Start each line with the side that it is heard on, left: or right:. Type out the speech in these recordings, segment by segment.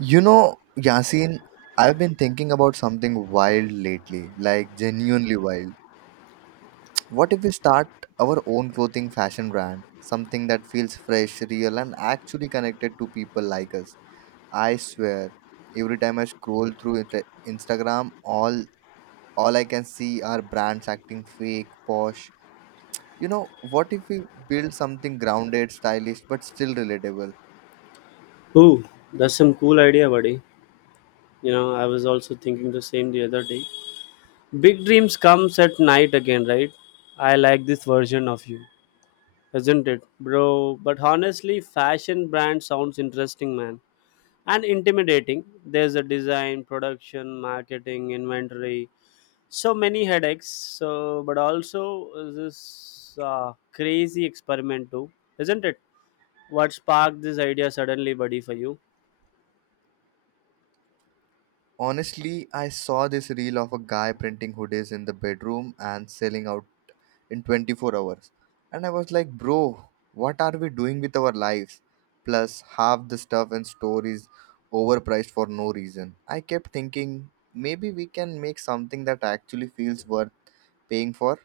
right: You know, Yasin, I've been thinking about something wild lately, like genuinely wild. What if we start our own clothing fashion brand? Something that feels fresh, real, and actually connected to people like us. I swear, every time I scroll through Instagram, all I can see are brands acting fake, posh. You know, what if we build something grounded, stylish, but still relatable?
left: Ooh, that's some cool idea, buddy. You know, I was also thinking the same the other day. Big dreams comes at night again, right? I like this version of you, isn't it, bro? But honestly, fashion brand sounds interesting, man, and intimidating. There's a design, production, marketing, inventory, so many headaches. So, but also this crazy experiment too, isn't it? What sparked this idea suddenly, buddy, for you?
right: Honestly, I saw this reel of a guy printing hoodies in the bedroom and selling out in 24 hours. And I was like, bro, what are we doing with our lives? Plus, half the stuff in store is overpriced for no reason. I kept thinking, maybe we can make something that actually feels worth paying for.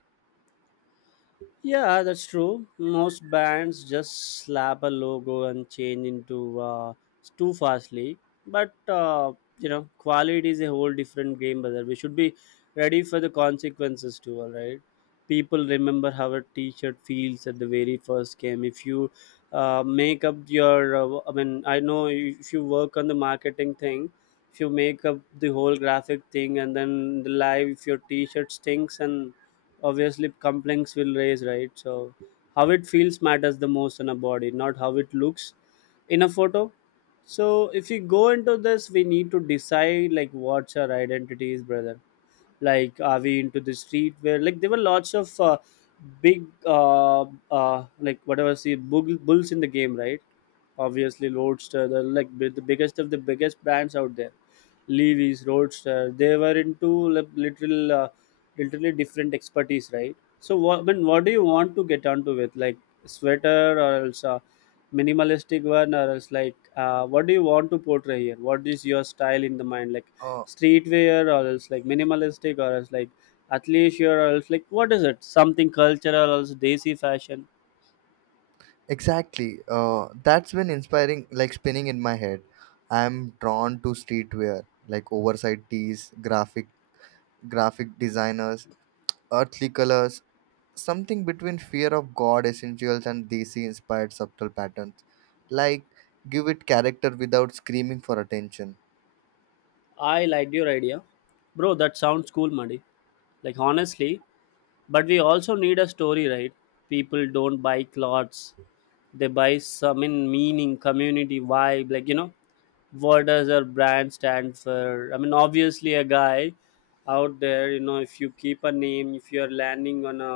left: Yeah, that's true. Most bands just slap a logo and change into too fastly. But you know, quality is a whole different game, brother. We should be ready for the consequences too. All right, people remember how a T-shirt feels at the very first game. If you make up your, I mean, I know if you work on the marketing thing, if you make up the whole graphic thing, and then the live, if your T-shirt stinks and obviously complaints will raise, right? So how it feels matters the most in a body, not how it looks in a photo. So if we go into this, we need to decide like what's our identity is, brother. Like, are we into the street where like there were lots of big like whatever see bulls in the game, right? Obviously roadster, the like the biggest of the biggest brands out there, Levi's, Roadster, they were into like literal literally different expertise, right? So what do you want to get onto with like sweater or else minimalistic one or else like what do you want to portray here, what is your style in the mind? Like
right: Uh,
left: streetwear or else like minimalistic or else like athleisure or else like what is it, something cultural or else desi fashion?
right: exactly. That's been inspiring, like spinning in my head. I'm drawn to streetwear, like oversight tees, graphic designers, earthly colors, something between fear of God essentials and desi inspired subtle patterns. Like, give it character without screaming for attention.
left: I liked your idea, bro, that sounds cool, Muddy. Like honestly, but we also need a story, right? People don't buy clothes, they buy some in meaning, community vibe, like you know, what does our brand stand for? I mean, obviously a guy out there, you know, if you keep a name, if you're landing on a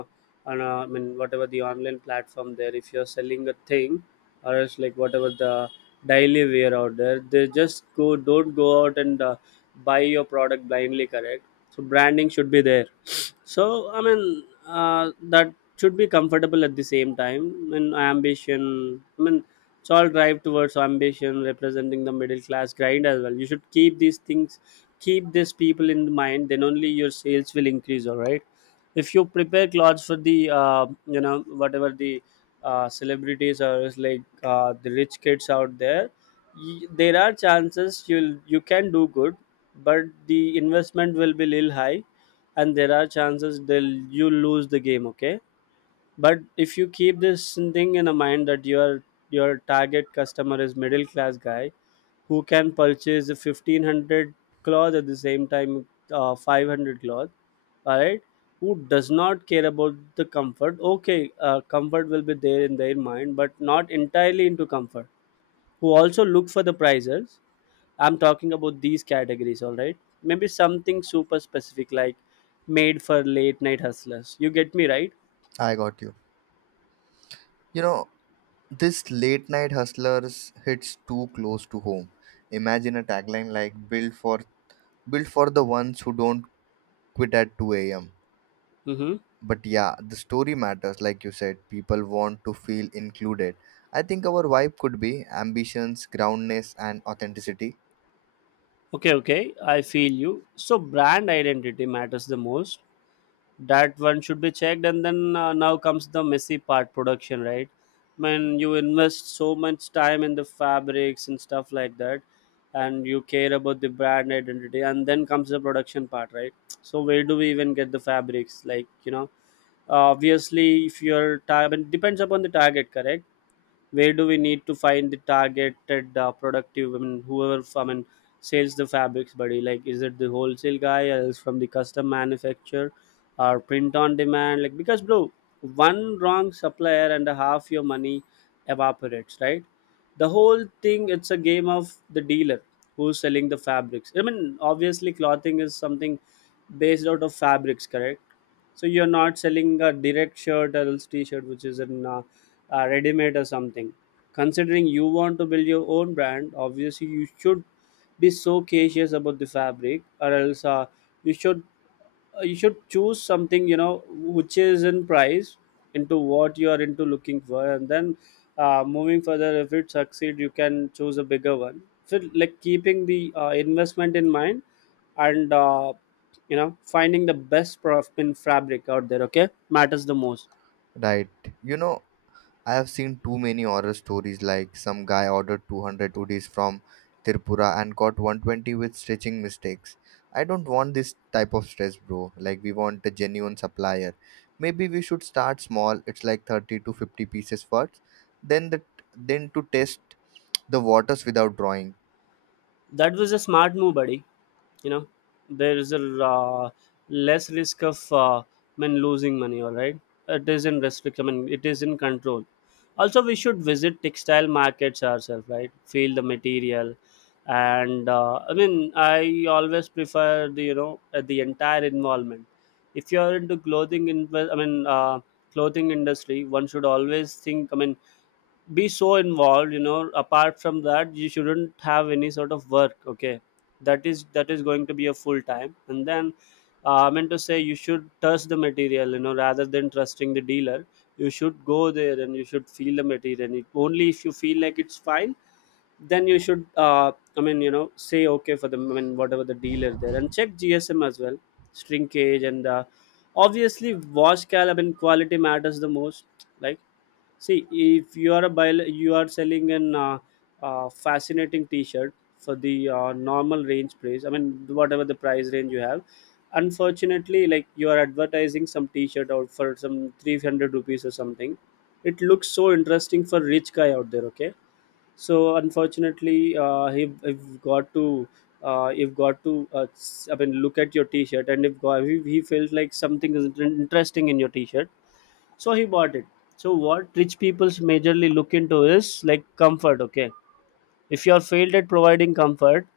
left: I mean, whatever the online platform there, if you're selling a thing or else like whatever the daily wear out there, they just go don't go out and buy your product blindly, correct? So branding should be there. So I mean, that should be comfortable at the same time. I mean, ambition. I mean, it's all drive towards ambition, representing the middle class grind as well. You should keep these things, keep these people in mind. Then only your sales will increase. All right. If you prepare clothes for the you know, whatever the celebrities or is like the rich kids out there, there are chances you can do good, but the investment will be little high, and there are chances they'll you lose the game, okay? But if you keep this thing in a mind that your target customer is middle class guy who can purchase a 1500 cloth at the same time 500 cloth, all right, who does not care about the comfort, okay, comfort will be there in their mind but not entirely into comfort, who also look for the prices. I'm talking about these categories, all right? Maybe something super specific like made for late night hustlers. You get me, right?
right: I got you. You know, this late night hustlers hits too close to home. Imagine a tagline like build for the ones who don't quit at 2 a.m.
left: Mm-hmm.
right: But yeah, the story matters, like you said. People want to feel included. I think our vibe could be ambitions, groundness, and authenticity.
left: Okay, okay. I feel you. So, brand identity matters the most. That one should be checked. And then now comes the messy part, production, right? When you invest so much time in the fabrics and stuff like that, and you care about the brand identity, and then comes the production part, right? So, where do we even get the fabrics? Like, you know, obviously if your target depends upon the target, correct, where do we need to find the targeted productive, I mean whoever, I mean, sells the fabrics, buddy? Like, is it the wholesale guy or else from the custom manufacturer or print on demand? Like, because bro, one wrong supplier and a half your money evaporates, right? The whole thing, it's a game of the dealer who's selling the fabrics. I mean, obviously clothing is something based out of fabrics, correct? So you're not selling a direct shirt or else t-shirt, which is in ready-made or something. Considering you want to build your own brand, obviously you should be so cautious about the fabric, or else you should you should choose something, you know, which is in price into what you are into looking for, and then moving further, if it succeed, you can choose a bigger one. So like keeping the investment in mind and you know, finding the best prof in fabric out there, okay, matters the most.
right: Right. You know, I have seen too many horror stories like some guy ordered 200 hoodies from Tirpura and got 120 with stitching mistakes. I don't want this type of stress, bro. Like, we want a genuine supplier. Maybe we should start small. It's like 30 to 50 pieces first. Then the then to test the waters without drawing.
left: That was a smart move, buddy. You know, there is a uh, less risk of men losing money, all right? It is in restrict, I mean it is in control. Also we should visit textile markets ourselves, right, feel the material. And I mean I always prefer the, you know, the entire involvement. If you are into clothing in I mean clothing industry, one should always think, I mean, be so involved, you know. Apart from that, you shouldn't have any sort of work, okay? That is going to be a full time, and then I meant to say, you should trust the material, you know, rather than trusting the dealer. You should go there and you should feel the material, and it, only if you feel like it's fine, then you should I mean, you know, say okay for the, I mean, whatever the dealer there, and check GSM as well, shrinkage, and obviously wash cal. I mean, quality matters the most. Like, see, if you are a bio, you are selling an fascinating T-shirt for the normal range price. I mean, whatever the price range you have. Unfortunately, like, you are advertising some T-shirt out for some 300 rupees or something. It looks so interesting for rich guy out there. Okay, so unfortunately, he have got to. You've got to I mean, look at your t-shirt, and if, if he felt like something is interesting in your t-shirt, so he bought it. So what rich people's majorly look into is like comfort, okay? If you are failed at providing comfort,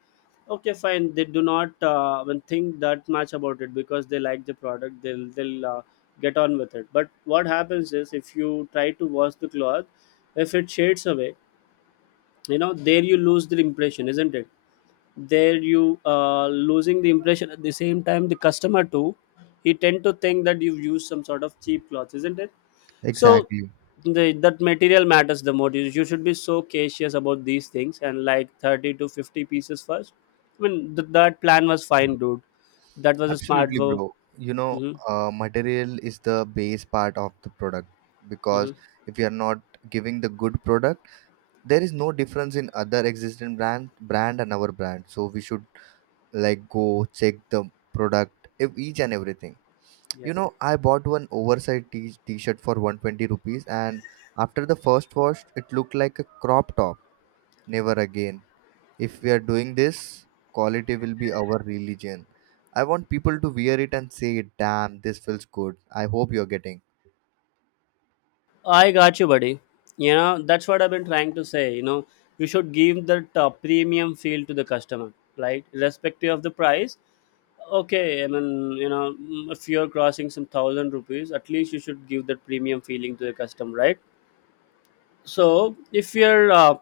left: okay fine, they do not even think that much about it, because they like the product, they'll get on with it. But what happens is, if you try to wash the cloth, if it shades away, you know, there you lose the impression, isn't it? There you losing the impression, at the same time the customer too, he tend to think that you've used some sort of cheap cloth, isn't it? So
right: Exactly.
left: that material matters the most. You should be so cautious about these things. And like 30 to 50 pieces first, I mean, that plan was fine, dude. That was a smart
right: Absolutely,
left: move.
right: bro. You know,
left: Hmm.
right: material is the base part of the product, because
left: Hmm.
right: if you are not giving the good product, there is no difference in other existing brand and our brand. So we should, like, go check the product each and everything. You
left: Yes.
right: know, I bought one oversized t-shirt for 120 rupees, and after the first wash it looked like a crop top. Never again. If we are doing this, quality will be our religion. I want people to wear it and say, damn, this feels good. I hope you're getting.
left: I got you, buddy. You know, that's what I've been trying to say. You know, you should give that premium feel to the customer, right, irrespective of the price. Okay, I mean, you know, if you're crossing some thousand rupees, at least you should give that premium feeling to the customer, right? So if you're,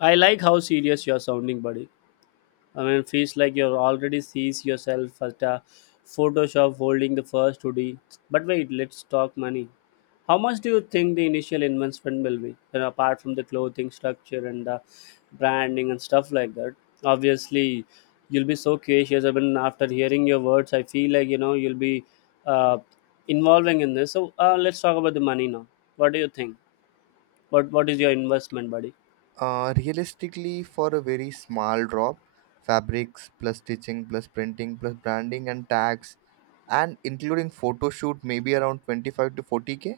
left: I like how serious you're sounding, buddy. I mean, feels like you're already sees yourself at a Photoshop holding the first hoodie. But wait, let's talk money. How much do you think the initial investment will be? You know, apart from the clothing structure and the branding and stuff like that. Obviously, you'll be so cautious. I mean, after hearing your words, I feel like, you know, you'll be uh, involving in this. So let's talk about the money now. What do you think? But what is your investment, buddy?
right: Realistically, for a very small drop, fabrics plus stitching plus printing plus branding and tags, and including photo shoot, maybe around 25 to 40K.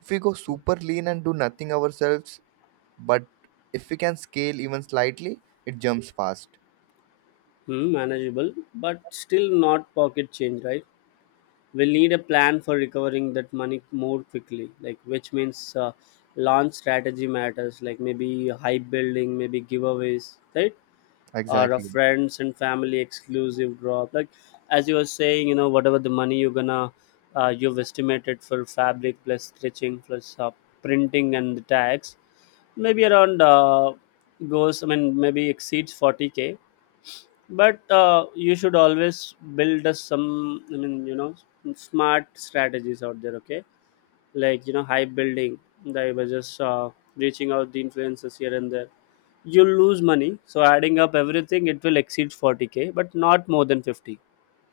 right: If we go super lean and do nothing ourselves, but if we can scale even slightly, it jumps fast.
left: Hmm, manageable, but still not pocket change, right? We'll need a plan for recovering that money more quickly, like which means launch strategy matters, like maybe hype building, maybe giveaways, right? Or a
right: Exactly.
left: friends and family exclusive drop. Like as you were saying, you know, whatever the money you're gonna, you've estimated for fabric plus stitching plus printing and the tags, maybe around goes, I mean, maybe exceeds 40k. But you should always build a some, I mean, you know, smart strategies out there, okay? Like, you know, hype building, they were just reaching out the influencers here and there, you'll lose money. So adding up everything, it will exceed 40k but not more than 50.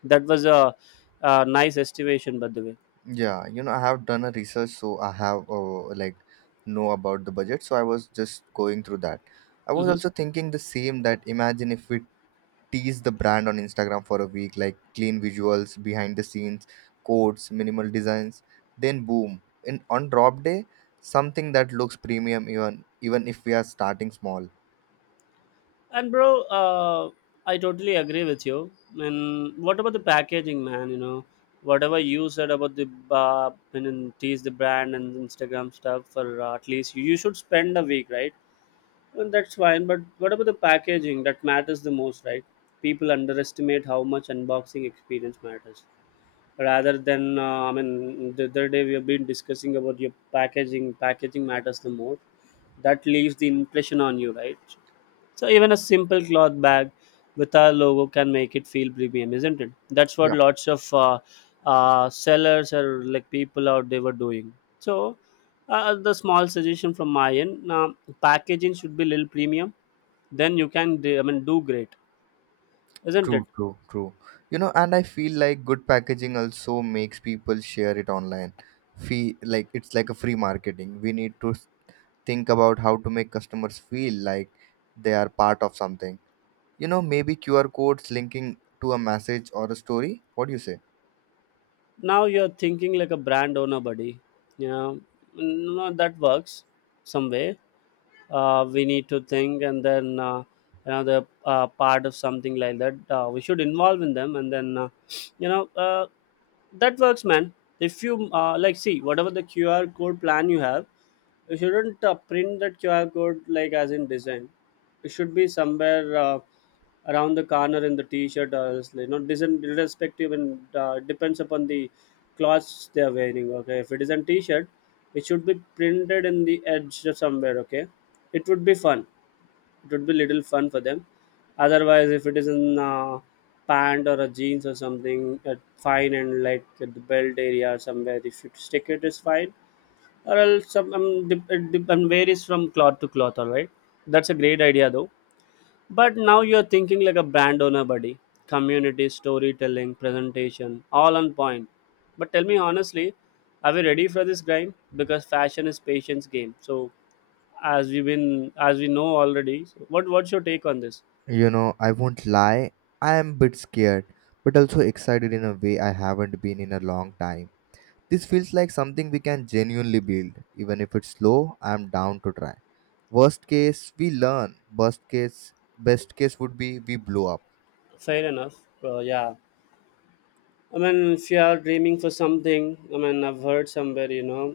left: That was a nice estimation, by the way.
right: Yeah, you know, I have done a research, so I have like know about the budget. So I was just going through that. I was
left: Mhm.
right: also thinking the same, that imagine if we tease the brand on Instagram for a week, like clean visuals, behind the scenes, codes, minimal designs. Then boom, in on drop day, something that looks premium even if we are starting small.
left: And bro, I totally agree with you. And what about the packaging, man? Whatever you said about the and then tease the brand and Instagram stuff for at least you should spend a week, right? Well, that's fine. But what about the packaging? That matters the most, right? People underestimate how much unboxing experience matters. Rather than, the other day we have been discussing about your packaging. Packaging matters the most. That leaves the impression on you, right? So even a simple cloth bag with our logo can make it feel premium, isn't it? That's what
right: Yeah,
left: lots of sellers or like people out there were doing. So the small suggestion from my end: packaging should be little premium. Then you can do great, isn't it?
right: true, true, true. You know, and I feel like good packaging also makes people share it online. Fee like it's like a free marketing. We need to think about how to make customers feel like they are part of something. You know, maybe QR codes linking to a message or a story. What do you say?
left: Now you're thinking like a brand owner, buddy. Yeah, no, that works some way. We need to think, and then another part of something like that we should involve in them, and then you know uh, that works, man. If you like see whatever the QR code plan you have, you shouldn't print that QR code like as in design. It should be somewhere around the corner in the T-shirt or else, you know, design irrespective, and depends upon the clothes they are wearing. Okay, if it is a T-shirt, it should be printed in the edge of somewhere. Okay, it would be fun. It would be little fun for them. Otherwise, if it is in pant or a jeans or something, fine, and like at the belt area or somewhere, if you stick it is fine or else some dip, and varies from cloth to cloth. All right, that's a great idea though. But now you're thinking like a brand owner, buddy. Community, storytelling, presentation, all on point. But tell me honestly, are we ready for this grind? Because fashion is patience game. So as we know already, so what's your take on this?
right: You know, I won't lie, I am a bit scared, but also excited in a way I haven't been in a long time. This feels like something we can genuinely build. Even if it's slow, I'm down to try. Worst case, we learn. Best case would be we blow up.
left: Fair enough. Yeah, I mean, if you are dreaming for something, I mean, I've heard somewhere, you know,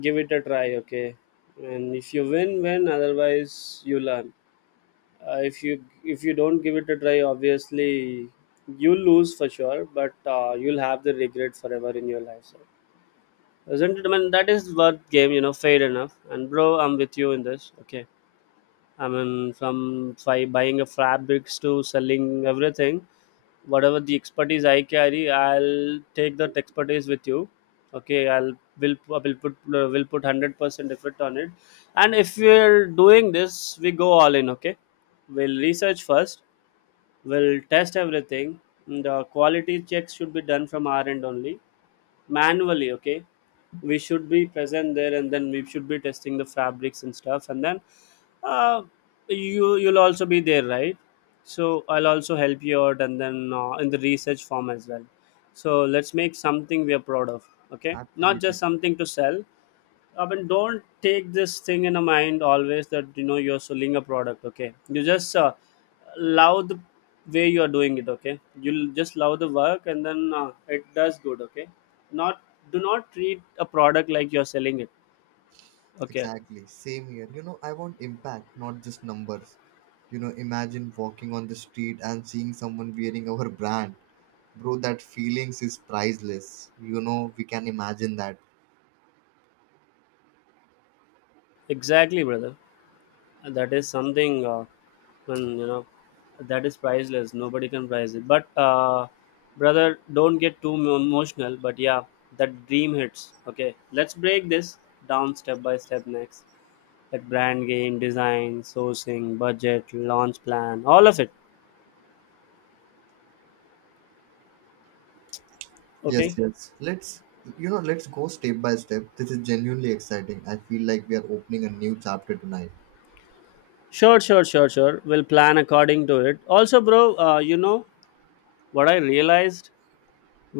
left: give it a try, okay? And if you win, win. Otherwise, you learn. If you don't give it a try, obviously, you lose for sure. But you'll have the regret forever in your life. So, isn't it? I mean, that is worth game, you know. Fair enough. And bro, I'm with you in this. Okay. I mean, buying a fabrics to selling everything, whatever the expertise I carry, I'll take that expertise with you. Okay, I'll will put 100% effort on it. And if we're doing this, we go all in. Okay, we'll research first. We'll test everything. The quality checks should be done from our end only, manually. Okay, we should be present there, and then we should be testing the fabrics and stuff, and then uh, you'll also be there, right? So I'll also help you out, and then in the research form as well. So let's make something we are proud of, okay? Not just
right: Absolutely,
left: something to sell. I mean, don't take this thing in a mind always that, you know, you're selling a product. Okay, you just love the way you are doing it. Okay, you'll just love the work, and then it does good. Okay, not, do not treat a product like you're selling it. Okay.
right: exactly. Same here. You know, I want impact, not just numbers. You know, imagine walking on the street and seeing someone wearing our brand. Bro, that feelings is priceless. You know, we can imagine that.
left: Exactly, brother. And that is something when you know that is priceless. Nobody can price it. But brother, don't get too emotional, but yeah, that dream hits. Okay, let's break this down step by step next, like brand game, design, sourcing, budget, launch plan, all of it.
right: Yes,
left: Okay.
right: yes. Let's go step by step. This is genuinely exciting. I feel like we are opening a new chapter tonight.
left: Sure, sure, sure, sure, we'll plan according to it also, bro. You know what I realized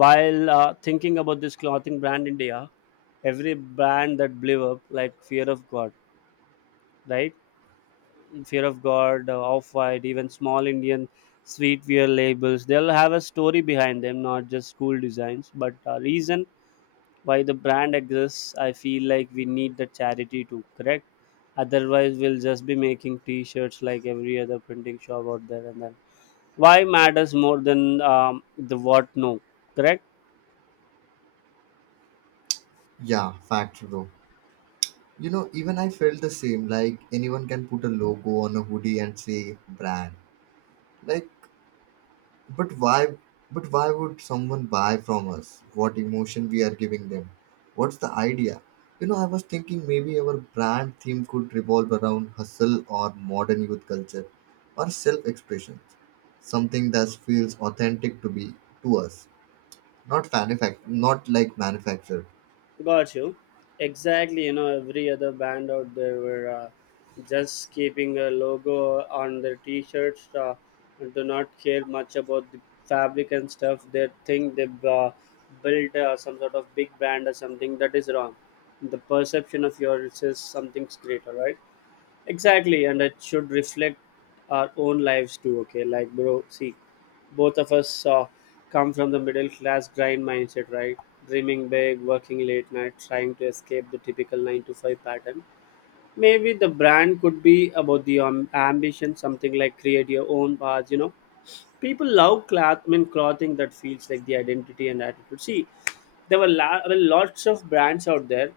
left: while thinking about this clothing brand India: every brand that blew up, like Fear of God, right? Fear of God, Off White, even small Indian sweetwear labels, they'll have a story behind them, not just cool designs, but a reason why the brand exists. I feel like we need the charity to correct. Otherwise, we'll just be making T-shirts like every other printing shop out there, and then why matters more than the what. No, correct?
right: Yeah, fact bro. You know, even I felt the same. Like anyone can put a logo on a hoodie and say brand. Like, But why but why would someone buy from us? What emotion we are giving them? What's the idea? You know, I was thinking maybe our brand theme could revolve around hustle or modern youth culture or self-expression. Something that feels authentic to be to us. Not like manufactured.
left: Got you. Exactly. You know, every other band out there were just keeping a logo on their t-shirts. And do not care much about the fabric and stuff. They think they build some sort of big brand or something. That is wrong. The perception of yours is something's great. All right. Exactly, and it should reflect our own lives too. Okay, like bro, see, both of us come from the middle class grind mindset, right? Dreaming big, working late night, trying to escape the typical nine to five pattern. Maybe the brand could be about the ambition, something like create your own path. You know, people love clothing that feels like the identity and attitude. See, there were lots of brands out there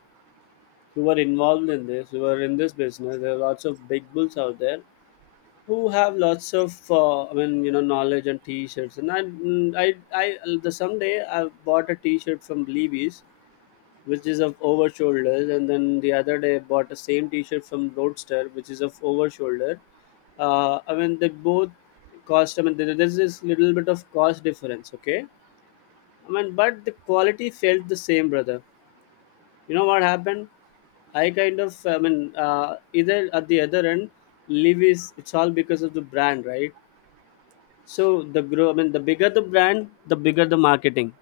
left: who were involved in this, who were in this business. There are lots of big bulls out there who have lots of I mean, you know, knowledge and t-shirts, and I mm, I the someday I bought a t-shirt from Levi's which is of over shoulders, and then the other day I bought the same t-shirt from Roadster which is of over shoulder. I mean, they both cost, I mean, there's this little bit of cost difference. Okay, I mean, but the quality felt the same, brother. You know what happened? I kind of, I mean, Either at the other end, Levi's, it's all because of the brand, right? So the grow, I mean, the bigger the brand, the bigger the marketing.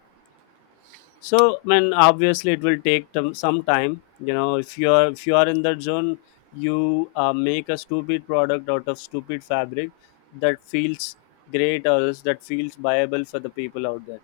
left: So man, obviously it will take some time. You know, if you are in that zone, you make a stupid product out of stupid fabric that feels great or else that feels viable for the people out there,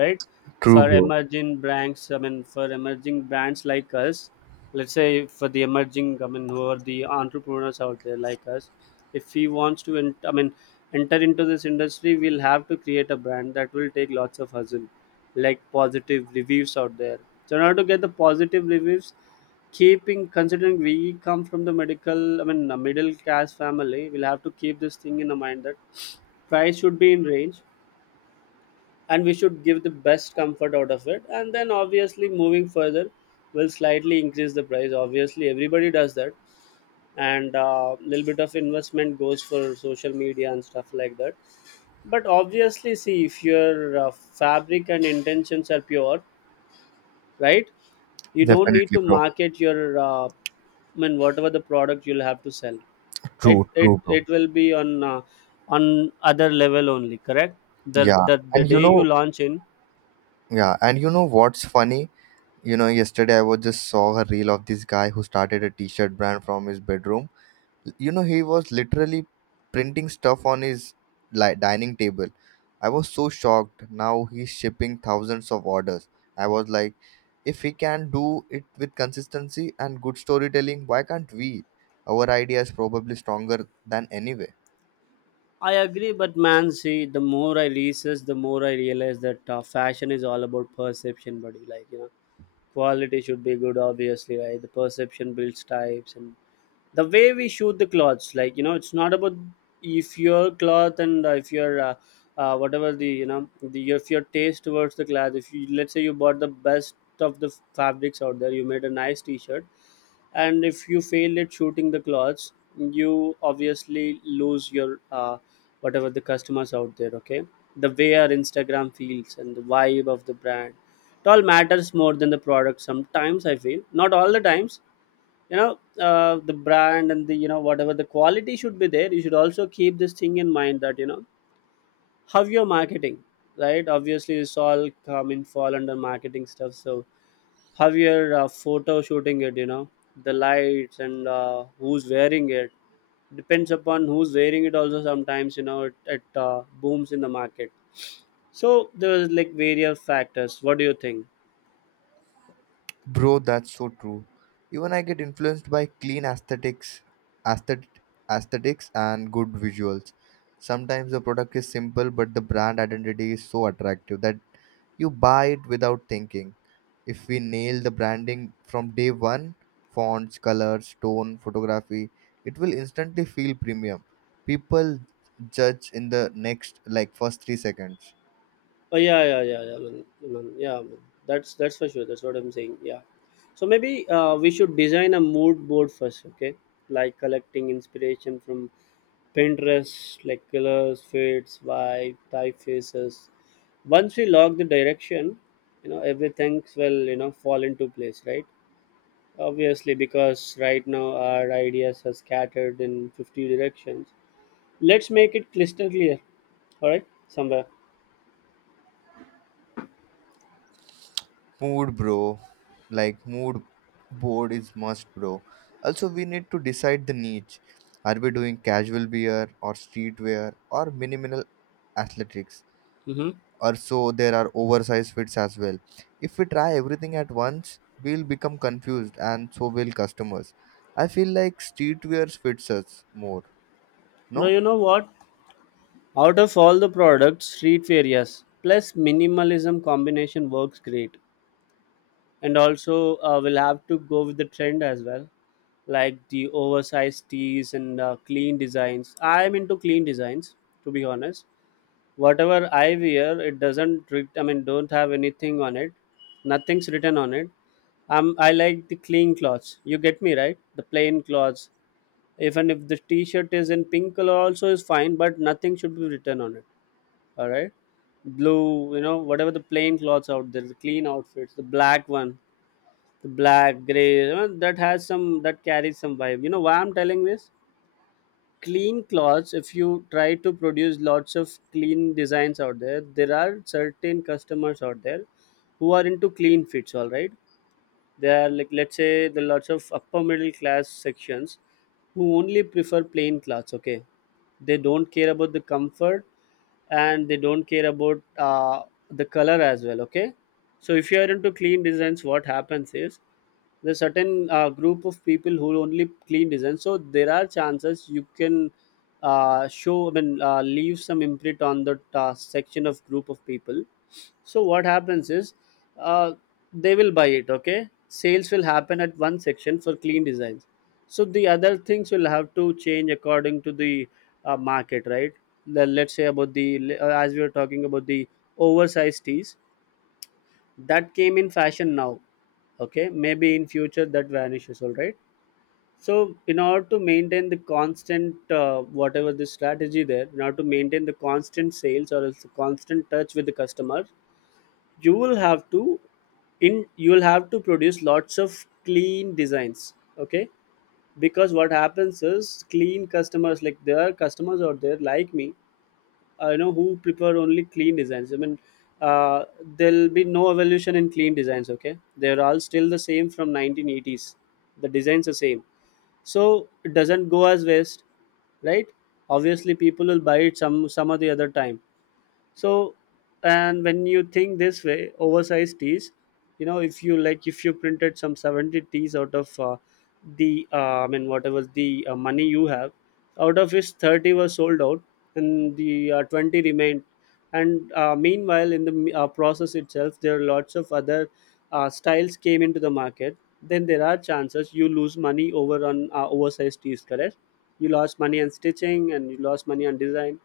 left: right?
right: True,
left: for
right: bro.
left: emerging brands i mean for emerging brands like us, let's say for the emerging, I mean, who are the entrepreneurs out there like us, if he wants to enter into this industry, we'll have to create a brand that will take lots of hustle, like positive reviews out there. So in order to get the positive reviews, keeping considering we come from the a middle class family, we'll have to keep this thing in mind that price should be in range, and we should give the best comfort out of it. And then obviously moving further, we'll slightly increase the price. Obviously, everybody does that. And a little bit of investment goes for social media and stuff like that. But obviously, see if your fabric and intentions are pure, right? You don't need
right: Definitely,
left: to
right: bro.
left: market your I mean, whatever the product, you'll have to sell it
right: True,
left: it
right: true, bro.
left: it will be on other level only, correct? the,
right: Yeah.
left: the the
right: And you
left: day you
right: know,
left: launch in.
right: yeah. And you know what's funny? You know, yesterday I was just saw a reel of this guy who started a t-shirt brand from his bedroom. You know, he was literally printing stuff on his, like, dining table. I was so shocked. Now he's shipping thousands of orders. I was like, if he can do it with consistency and good storytelling, why can't we? Our idea is probably stronger than anyway.
left: I agree, but man, see, the more I research, the more I realize that fashion is all about perception, buddy. Like, you know, quality should be good, obviously, right? The perception builds types, and the way we shoot the clothes, like, you know, it's not about if your cloth and if your whatever the, you know, the if your taste towards the cloth, if you, let's say, you bought the best of the fabrics out there, you made a nice t-shirt, and if you fail at shooting the clothes, you obviously lose your whatever the customers out there. Okay, the way our Instagram feels and the vibe of the brand, it all matters more than the product sometimes, I feel, not all the times. You know the brand and the, you know, whatever the quality should be there, you should also keep this thing in mind that, you know, how you're marketing, right? Obviously, it's all come in, fall under marketing stuff. So how you're photo shooting it, you know, the lights and who's wearing it, depends upon who's wearing it also sometimes, you know, it booms in the market. So there's like various factors. What do you think?
right: Bro, that's so true. Even I get influenced by clean aesthetics, aesthet- aesthetics and good visuals. Sometimes the product is simple, but the brand identity is so attractive that you buy it without thinking. If we nail the branding from day one, fonts, colors, tone, photography, it will instantly feel premium. People judge in the next, like, first 3 seconds.
left: Oh yeah, yeah, yeah, yeah, man, man, yeah. Man. That's for sure. That's what I'm saying. Yeah. So maybe we should design a mood board first, okay? Like collecting inspiration from Pinterest, like colors, fits, vibe, typefaces. Once we lock the direction, you know, everything will fall into place, right? Obviously, because right now our ideas are scattered in 50 directions. Let's make it crystal clear. All right, somewhere.
right: Mood, bro. Like, mood board is must, bro. Also, we need to decide the niche. Are we doing casual wear or streetwear or minimal athletics?
left: Mm-hmm.
right: Or so there are oversized fits as well. If we try everything at once, we'll become confused and so will customers. I feel like streetwear fits us more.
left: Bro,
right: No?
left: you know what? Out of all the products, street fair, yes. Plus, minimalism combination works great. And also, we'll have to go with the trend as well, like the oversized tees and clean designs. I'm into clean designs, to be honest. Whatever I wear, it doesn't. Don't have anything on it. Nothing's written on it. I like the clean clothes. You get me right? The plain clothes. Even if the T-shirt is in pink color, also is fine, but nothing should be written on it, all right? Blue, you know, whatever, the plain clothes out there, the clean outfits, the black one, the black gray, you know, that has some, that carries some vibe. You know why I'm telling this? Clean clothes. If you try to produce lots of clean designs out there, there are certain customers out there who are into clean fits, all right? There are, like, let's say, the lots of upper middle class sections who only prefer plain clothes, okay? They don't care about the comfort, and they don't care about the color as well, okay? So if you are into clean designs, what happens is there's certain group of people who only clean designs, so there are chances you can show, leave some imprint on that section of group of people. So what happens is, uh, they will buy it. Okay, sales will happen at one section for clean designs. So the other things will have to change according to the market, right? Let's say about the as we were talking about the oversized tees that came in fashion now. Okay, maybe in future that vanishes. All right. So in order to maintain the constant whatever the strategy there, in order to maintain the constant sales or else the constant touch with the customer, you will have to in you will have to produce lots of clean designs, okay? Because what happens is clean customers, like, there are customers out there like me, I know, who prefer only clean designs. I mean, uh, there'll be no evolution in clean designs, okay? They're all still the same from 1980s. The designs are same, so it doesn't go as waste, right? Obviously people will buy it some, of the other time. So, and when you think this way, oversized tees, you know, if you like, if you printed some 70 tees out of the I mean whatever the money you have, out of which 30 were sold out and the 20 remained, and meanwhile in the process itself there are lots of other styles came into the market, then there are chances you lose money over on oversized tees, correct? You lost money on stitching and you lost money on design.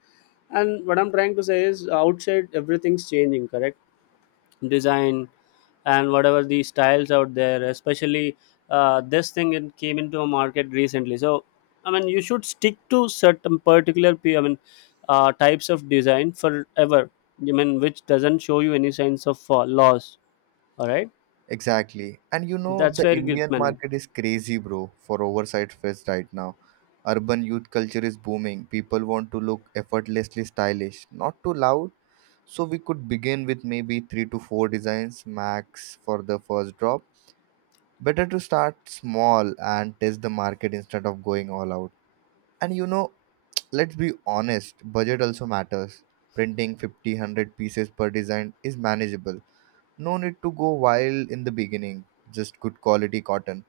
left: And what I'm trying to say is outside everything's changing, correct? Design and whatever the styles out there, especially this thing, it came into a market recently. So I mean, you should stick to certain particular types of design forever. I mean, which doesn't show you any signs of loss. All right,
right: Exactly. And you know,
left: that's
right: the
left: very good
right: Indian
left: money.
right: market is crazy, bro, for oversight fest right now. Urban youth culture is booming. People want to look effortlessly stylish, not too loud. So we could begin with maybe three to four designs max for the first drop. Better to start small and test the market instead of going all out. And you know, let's be honest, budget also matters. Printing 50 100 pieces per design is manageable, no need to go wild in the beginning, just good quality cotton,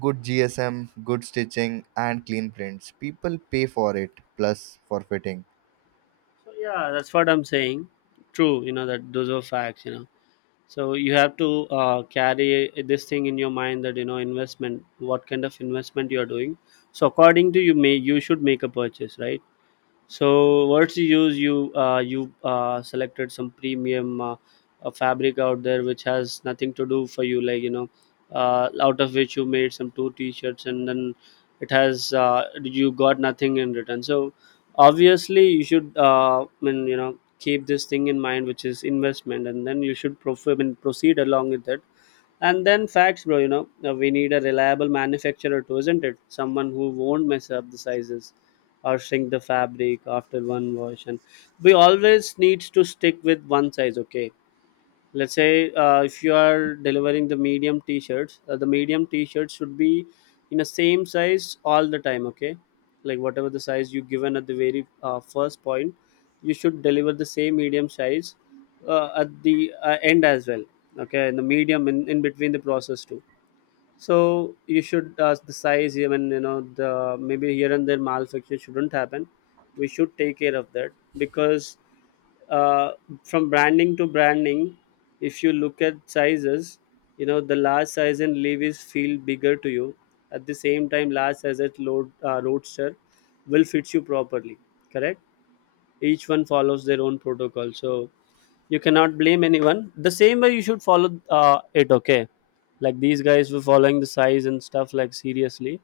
right: good GSM, good stitching, and clean prints. People pay for it, plus for fitting.
left: So yeah, that's what I'm saying. True, you know that those are facts. You know. So you have to carry this thing in your mind that, you know, investment, what kind of investment you are doing. So according to you, may you should make a purchase, right? So what's the use? You selected some premium fabric out there which has nothing to do for you, like, you know, out of which you made some two t-shirts and then it has you got nothing in return. So obviously you should I mean, you know, keep this thing in mind, which is investment, and then you should proceed along with it. And then facts, bro, you know, we need a reliable manufacturer too, isn't it? Someone who won't mess up the sizes or shrink the fabric after one wash. And we always need to stick with one size, okay? Let's say, if you are delivering the medium t-shirts, the medium t-shirts should be in the same size all the time, okay? Like whatever the size you given at the very first point, you should deliver the same medium size at the end as well, okay? In the medium, in between the process too. So you should the size, even, you know, the maybe here and there malfunction shouldn't happen. We should take care of that because uh, from branding to branding, if you look at sizes, you know, the large size and leaves feel bigger to you. At the same time, large size at load roadster will fit you properly. Correct. Each one follows their own protocol. So you cannot blame anyone. The same way you should follow it, okay? Like these guys were following the size and stuff, like, seriously,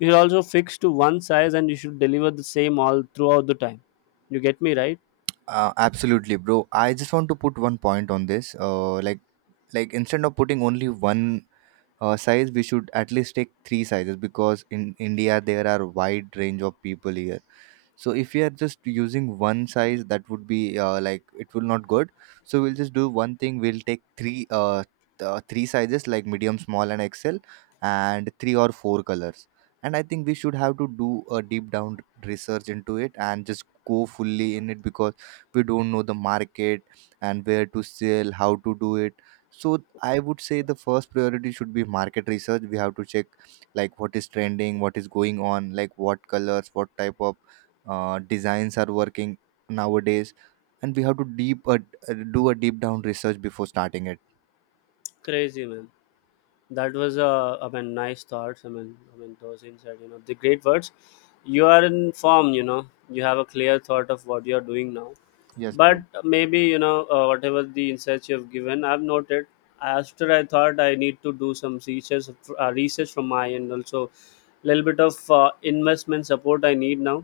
left: you should also fix to one size and you should deliver the same all throughout the time. You get me right?
right: Absolutely, bro. I just want to put one point on this. Like, instead of putting only one size, we should at least take three sizes, because in India there are wide range of people here. So if we are just using one size, that would be like, it will not good. So we'll just do one thing, we'll take three three sizes like medium, small, and xl, and three or four colors. And I think we should have to do a deep down research into it and just go fully in it, because we don't know the market and where to sell, how to do it. So I would say the first priority should be market research. We have to check, like, what is trending, what is going on, like what colors, what type of designs are working nowadays. And we have to deep do a deep down research before starting it.
left: Crazy, man. That was nice thoughts. I mean, those inside, you know, the great words. You are in form, you know. You have a clear thought of what you are doing now.
right: Yes,
left: But
right: bro.
left: maybe, you know, whatever the insights you have given, I've noted. After I thought, I need to do some research from my end also. Little bit of investment support I need now.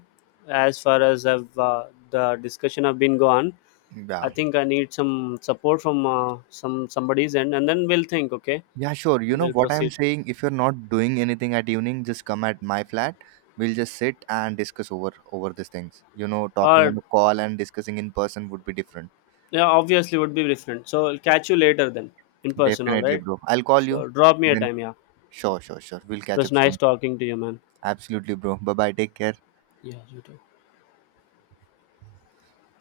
left: As far as I've the discussion have been gone,
right: Yeah.
left: I think I need some support from somebody's end, and then we'll think, okay,
right: Yeah, sure. You know
left: we'll
right: what I'm
left: proceed.
right: saying? If you're not doing anything at evening, just come at my flat. We'll just sit and discuss over these things. You know, talking on
left: Or,
right: the call and discussing in person would be different.
left: yeah, obviously would be different. So I'll catch you later then, in person. All
right: Definitely,
left: right,
right: bro. I'll call you
left: so drop me a
right: then.
left: time. Yeah, it
right: Sure, sure, sure. We'll catch
left: was
right: up
left: nice
right: soon.
left: talking to you, man.
right: Absolutely, bro. Bye bye, take care.
left: Yeah, you too.